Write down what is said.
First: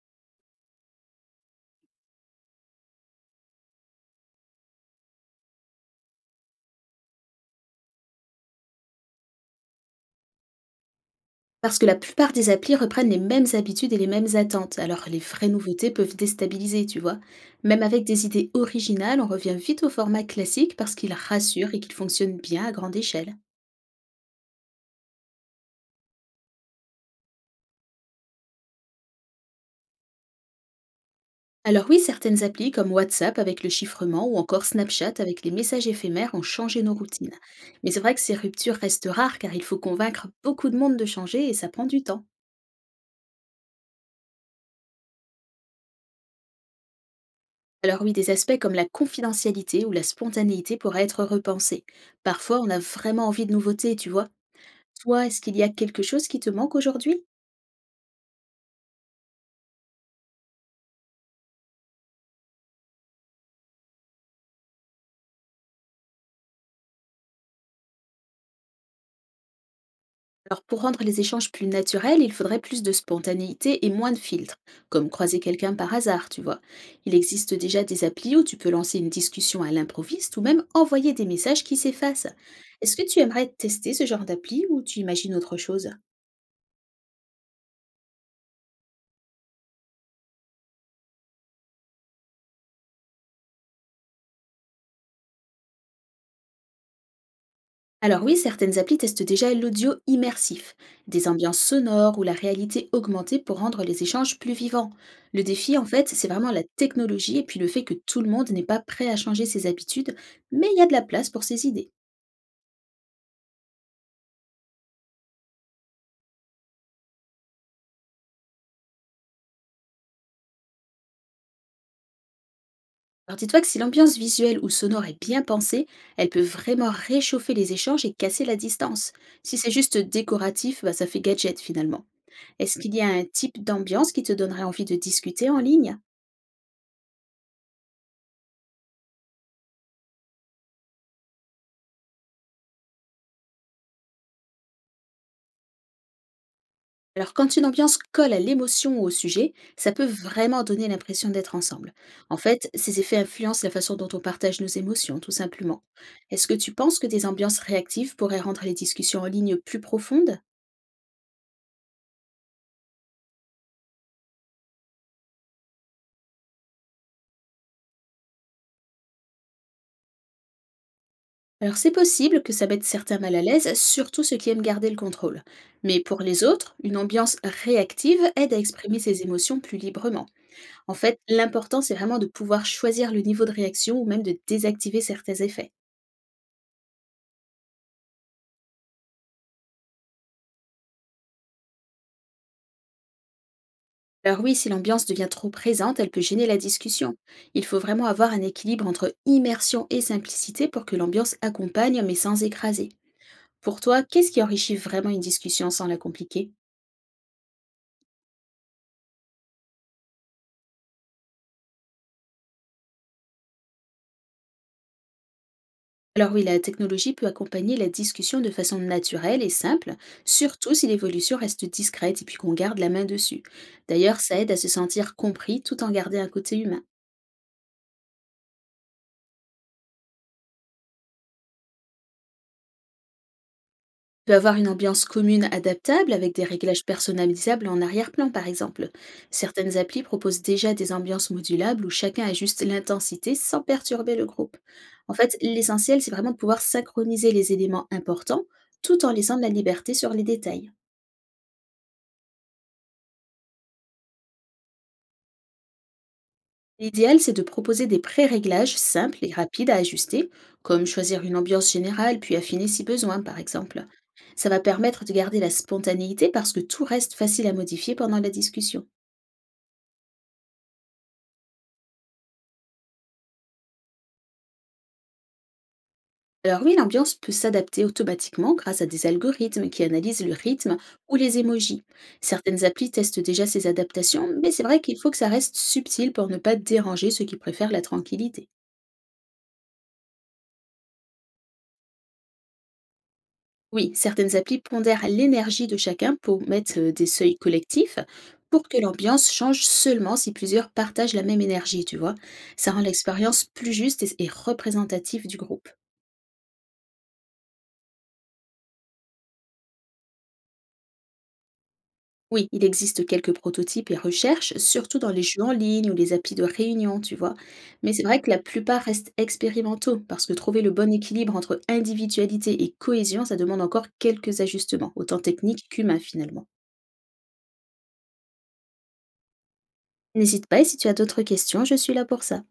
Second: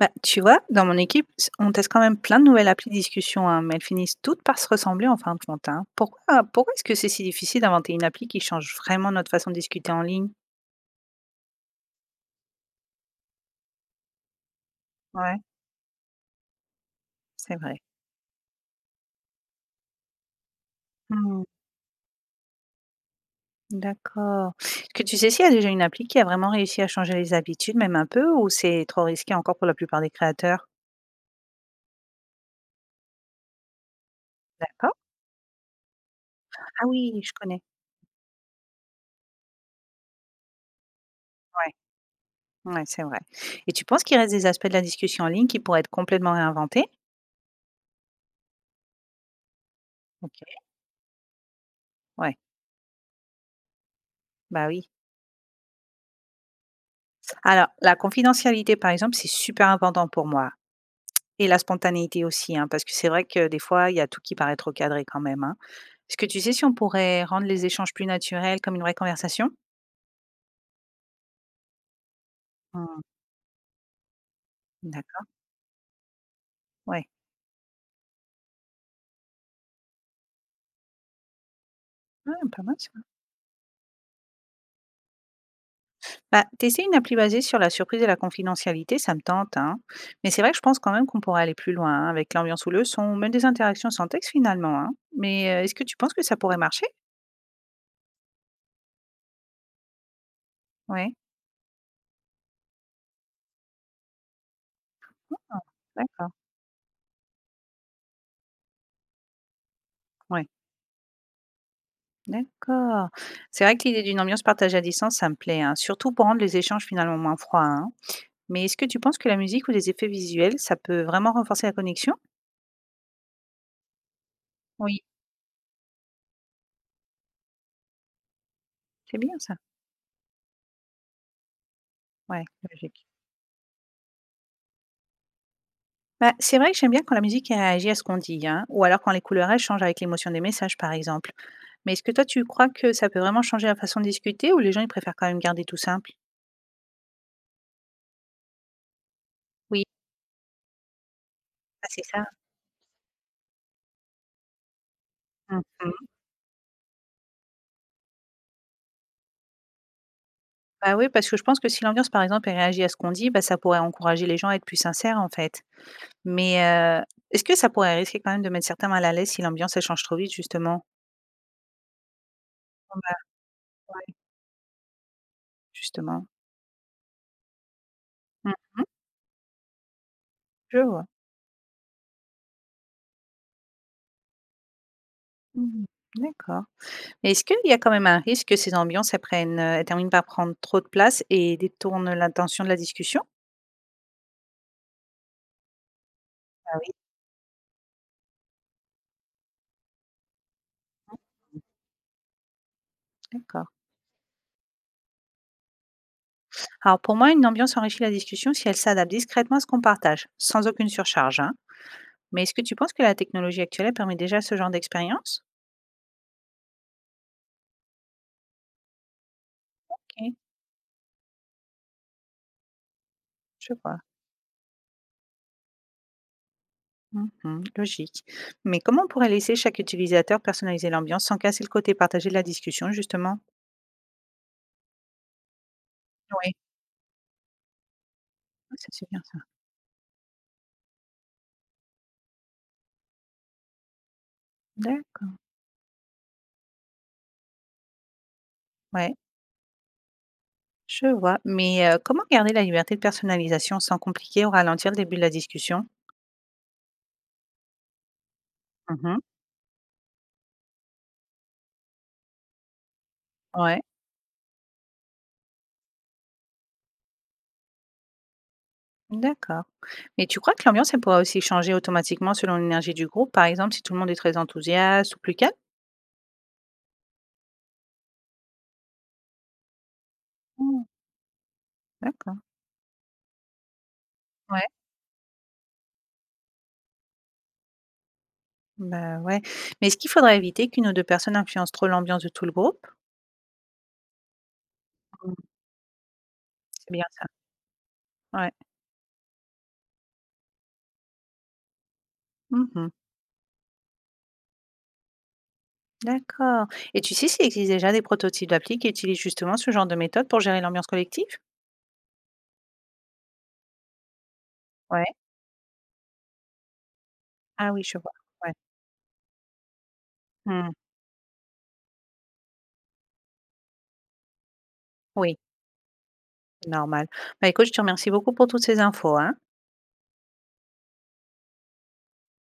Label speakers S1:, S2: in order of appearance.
S1: Bah, tu vois, dans mon équipe, on teste quand même plein de nouvelles applis de discussion, hein, mais elles finissent toutes par se ressembler en fin de compte. Hein. Pourquoi est-ce que c'est si difficile d'inventer une appli qui change vraiment notre façon de discuter en ligne?
S2: Parce que la plupart des applis reprennent les mêmes habitudes et les mêmes attentes, alors les
S1: Ouais,
S2: vraies nouveautés peuvent déstabiliser, tu vois.
S1: c'est vrai.
S2: Même avec des idées originales, on revient vite au format classique parce qu'il
S1: Hmm,
S2: rassure et qu'il fonctionne bien à grande échelle.
S1: d'accord. Est-ce que tu sais s'il y a déjà une appli qui a vraiment réussi à changer les habitudes, même un peu, ou c'est trop risqué encore pour la plupart des créateurs?
S2: Alors oui, certaines applis comme WhatsApp avec le chiffrement ou encore
S1: D'accord.
S2: Snapchat avec les messages éphémères ont changé
S1: Ah
S2: nos
S1: oui,
S2: routines.
S1: je connais.
S2: Mais c'est vrai que ces ruptures restent rares car il faut convaincre beaucoup de monde de changer et ça
S1: Ouais,
S2: prend du temps.
S1: ouais, c'est vrai. Et tu penses qu'il reste des aspects de la discussion en ligne qui pourraient être complètement réinventés?
S2: Alors oui, des aspects comme la confidentialité ou la
S1: Ok.
S2: spontanéité pourraient être repensés.
S1: Ouais,
S2: Parfois, on a vraiment envie de nouveautés, tu vois.
S1: bah oui.
S2: Toi, est-ce qu'il y a quelque chose qui te manque aujourd'hui?
S1: Alors, la confidentialité, par exemple, c'est super important pour moi et la spontanéité aussi, hein, parce que c'est vrai que des fois, il y a tout qui paraît trop cadré quand même, hein. Est-ce que tu sais si on pourrait rendre les échanges plus naturels comme une vraie conversation?
S2: Alors, pour rendre les échanges plus naturels, il faudrait plus de
S1: Hmm,
S2: spontanéité et moins de filtres, comme
S1: d'accord,
S2: croiser quelqu'un par hasard, tu vois.
S1: ouais.
S2: Il existe déjà des applis où tu peux lancer une discussion à l'improviste ou même envoyer des messages qui s'effacent.
S1: Ouais, pas mal ça.
S2: Est-ce que tu aimerais tester ce genre d'appli ou tu imagines autre chose?
S1: Bah, tester une appli basée sur la surprise et la confidentialité, ça me tente, hein. Mais c'est vrai que je pense quand même qu'on pourrait aller plus loin, hein, avec l'ambiance ou le son, même des interactions sans texte finalement, hein. Mais est-ce que tu penses que ça pourrait marcher?
S2: Alors oui, certaines applis testent déjà l'audio immersif,
S1: Ouais.
S2: des ambiances sonores ou la réalité augmentée pour rendre les échanges plus vivants. Le
S1: Ah,
S2: défi, en fait, c'est
S1: d'accord.
S2: vraiment la technologie et puis le fait que tout le monde n'est pas prêt à changer ses habitudes,
S1: Ouais.
S2: mais il y a de la place pour ses idées.
S1: D'accord. C'est vrai que l'idée d'une ambiance partagée à distance, ça me plaît, hein, surtout pour rendre les échanges finalement moins froids, hein. Mais est-ce que tu penses que la musique ou les effets visuels, ça peut vraiment renforcer la connexion?
S2: Alors dis-toi que si l'ambiance visuelle ou
S1: Oui,
S2: sonore est bien pensée, elle peut vraiment réchauffer les échanges et casser la distance.
S1: c'est bien ça.
S2: Si c'est juste décoratif, bah, ça fait gadget finalement.
S1: Ouais,
S2: Est-ce qu'il y a
S1: logique.
S2: un type d'ambiance qui te donnerait envie de discuter en ligne?
S1: Bah, c'est vrai que j'aime bien quand la musique elle réagit à ce qu'on dit, hein, ou alors quand les couleurs elles changent avec l'émotion des messages, par exemple. Mais est-ce que toi, tu crois que ça peut vraiment changer la façon de discuter ou les gens, ils préfèrent quand même garder tout simple?
S2: Alors, quand une ambiance colle à l'émotion ou au sujet,
S1: Oui,
S2: ça peut vraiment donner l'impression d'être
S1: ah,
S2: ensemble.
S1: c'est ça.
S2: En fait, ces effets influencent la façon dont on partage nos émotions, tout
S1: Mhm.
S2: simplement. Est-ce que tu penses que des ambiances réactives pourraient rendre les discussions en ligne plus profondes?
S1: Bah oui, parce que je pense que si l'ambiance, par exemple, elle réagit à ce qu'on dit, bah, ça pourrait encourager les gens à être plus sincères, en fait. Mais, heu, est-ce que ça pourrait risquer quand même de mettre certains mal à l'aise si l'ambiance elle change trop vite justement?
S2: Alors, c'est possible que ça mette
S1: Oh bah,
S2: certains mal à l'aise,
S1: ouais,
S2: surtout ceux qui aiment garder le contrôle. Mais pour
S1: justement.
S2: les autres, une ambiance réactive aide à
S1: Mmh,
S2: exprimer ses émotions plus librement.
S1: je
S2: En
S1: vois.
S2: fait, l'important, c'est vraiment de pouvoir choisir le niveau de réaction ou même de désactiver certains effets.
S1: Mmh, d'accord. Mais est-ce qu'il y a quand même un risque que ces ambiances elles prennent, elles terminent par prendre trop de place et détournent l'attention de la discussion?
S2: Alors oui, si l'ambiance devient trop présente, elle peut gêner la
S1: Ah oui,
S2: discussion. Il faut vraiment avoir un équilibre entre immersion et simplicité pour que l'ambiance accompagne mais sans écraser.
S1: d'accord.
S2: Pour toi, qu'est-ce qui enrichit vraiment une discussion sans la compliquer?
S1: Alors pour moi, une ambiance enrichit la discussion si elle s'adapte discrètement à ce qu'on partage, sans aucune surcharge, hein. Mais est-ce que tu penses que la technologie actuelle elle permet déjà ce genre d'expérience?
S2: Alors oui, la technologie peut accompagner la discussion de façon naturelle et simple,
S1: OK,
S2: surtout si l'évolution reste discrète et puis qu'on garde la main dessus.
S1: je vois.
S2: D'ailleurs, ça aide à se sentir compris tout en gardant un côté humain.
S1: Mmh, logique. Mais comment on pourrait laisser chaque utilisateur personnaliser l'ambiance sans casser le côté partagé de la discussion justement?
S2: Peut avoir une ambiance commune adaptable avec des
S1: Oui.
S2: réglages personnalisables en arrière-plan par
S1: Ah ça,
S2: exemple.
S1: c'est bien ça.
S2: Certaines applis proposent déjà des ambiances modulables où chacun ajuste l'intensité sans perturber le groupe. En
S1: D'accord.
S2: fait, l'essentiel, c'est vraiment de pouvoir synchroniser les éléments importants tout en
S1: Ouais,
S2: laissant de la liberté sur les détails.
S1: je vois. Mais comment garder la liberté de personnalisation sans compliquer ou ralentir le début de la discussion?
S2: L'idéal, c'est de proposer des pré-réglages simples
S1: Mmh.
S2: et rapides à ajuster, comme choisir une ambiance générale puis affiner si besoin par
S1: Ouais,
S2: exemple. Ça va permettre de garder la spontanéité parce que tout reste facile à modifier pendant la discussion.
S1: d'accord. Mais tu crois que l'ambiance, elle pourrait aussi changer automatiquement selon l'énergie du groupe, par exemple si tout le monde est très enthousiaste ou plus calme?
S2: Alors oui, l'ambiance peut s'adapter automatiquement grâce à des algorithmes qui analysent le rythme
S1: Mmh,
S2: ou les émojis.
S1: d'accord.
S2: Certaines applis testent déjà ces adaptations, mais c'est
S1: Ouais,
S2: vrai qu'il faut que ça reste subtil pour ne pas déranger ceux qui préfèrent la tranquillité.
S1: bah, ouais. Mais est-ce qu'il faudrait éviter qu'une ou 2 personnes influencent trop l'ambiance de tout le groupe?
S2: Oui, certaines applis pondèrent
S1: Mmh,
S2: l'énergie de chacun pour mettre
S1: c'est bien
S2: des
S1: ça.
S2: seuils collectifs
S1: Ouais.
S2: pour que l'ambiance change seulement si plusieurs partagent la même énergie, tu vois. Ça rend
S1: Mmh,
S2: l'expérience plus juste et représentative du groupe.
S1: d'accord. Et tu sais s'il existe déjà des prototypes d'appli qui utilisent justement ce genre de méthode pour gérer l'ambiance collective?
S2: Oui, il existe quelques prototypes et recherches, surtout
S1: Ouais.
S2: dans les jeux en ligne ou les applis de réunion, tu vois.
S1: Ah oui,
S2: Mais
S1: je
S2: c'est
S1: vois.
S2: vrai que la
S1: Ouais.
S2: plupart restent expérimentaux, parce que trouver le
S1: Mmh.
S2: bon équilibre entre individualité et cohésion, ça demande encore quelques ajustements, autant
S1: Oui,
S2: techniques qu'humains finalement.
S1: normal. Bah, écoute, je te remercie beaucoup pour toutes ces infos, hein.
S2: N'hésite pas et si tu as d'autres questions, je suis là pour ça.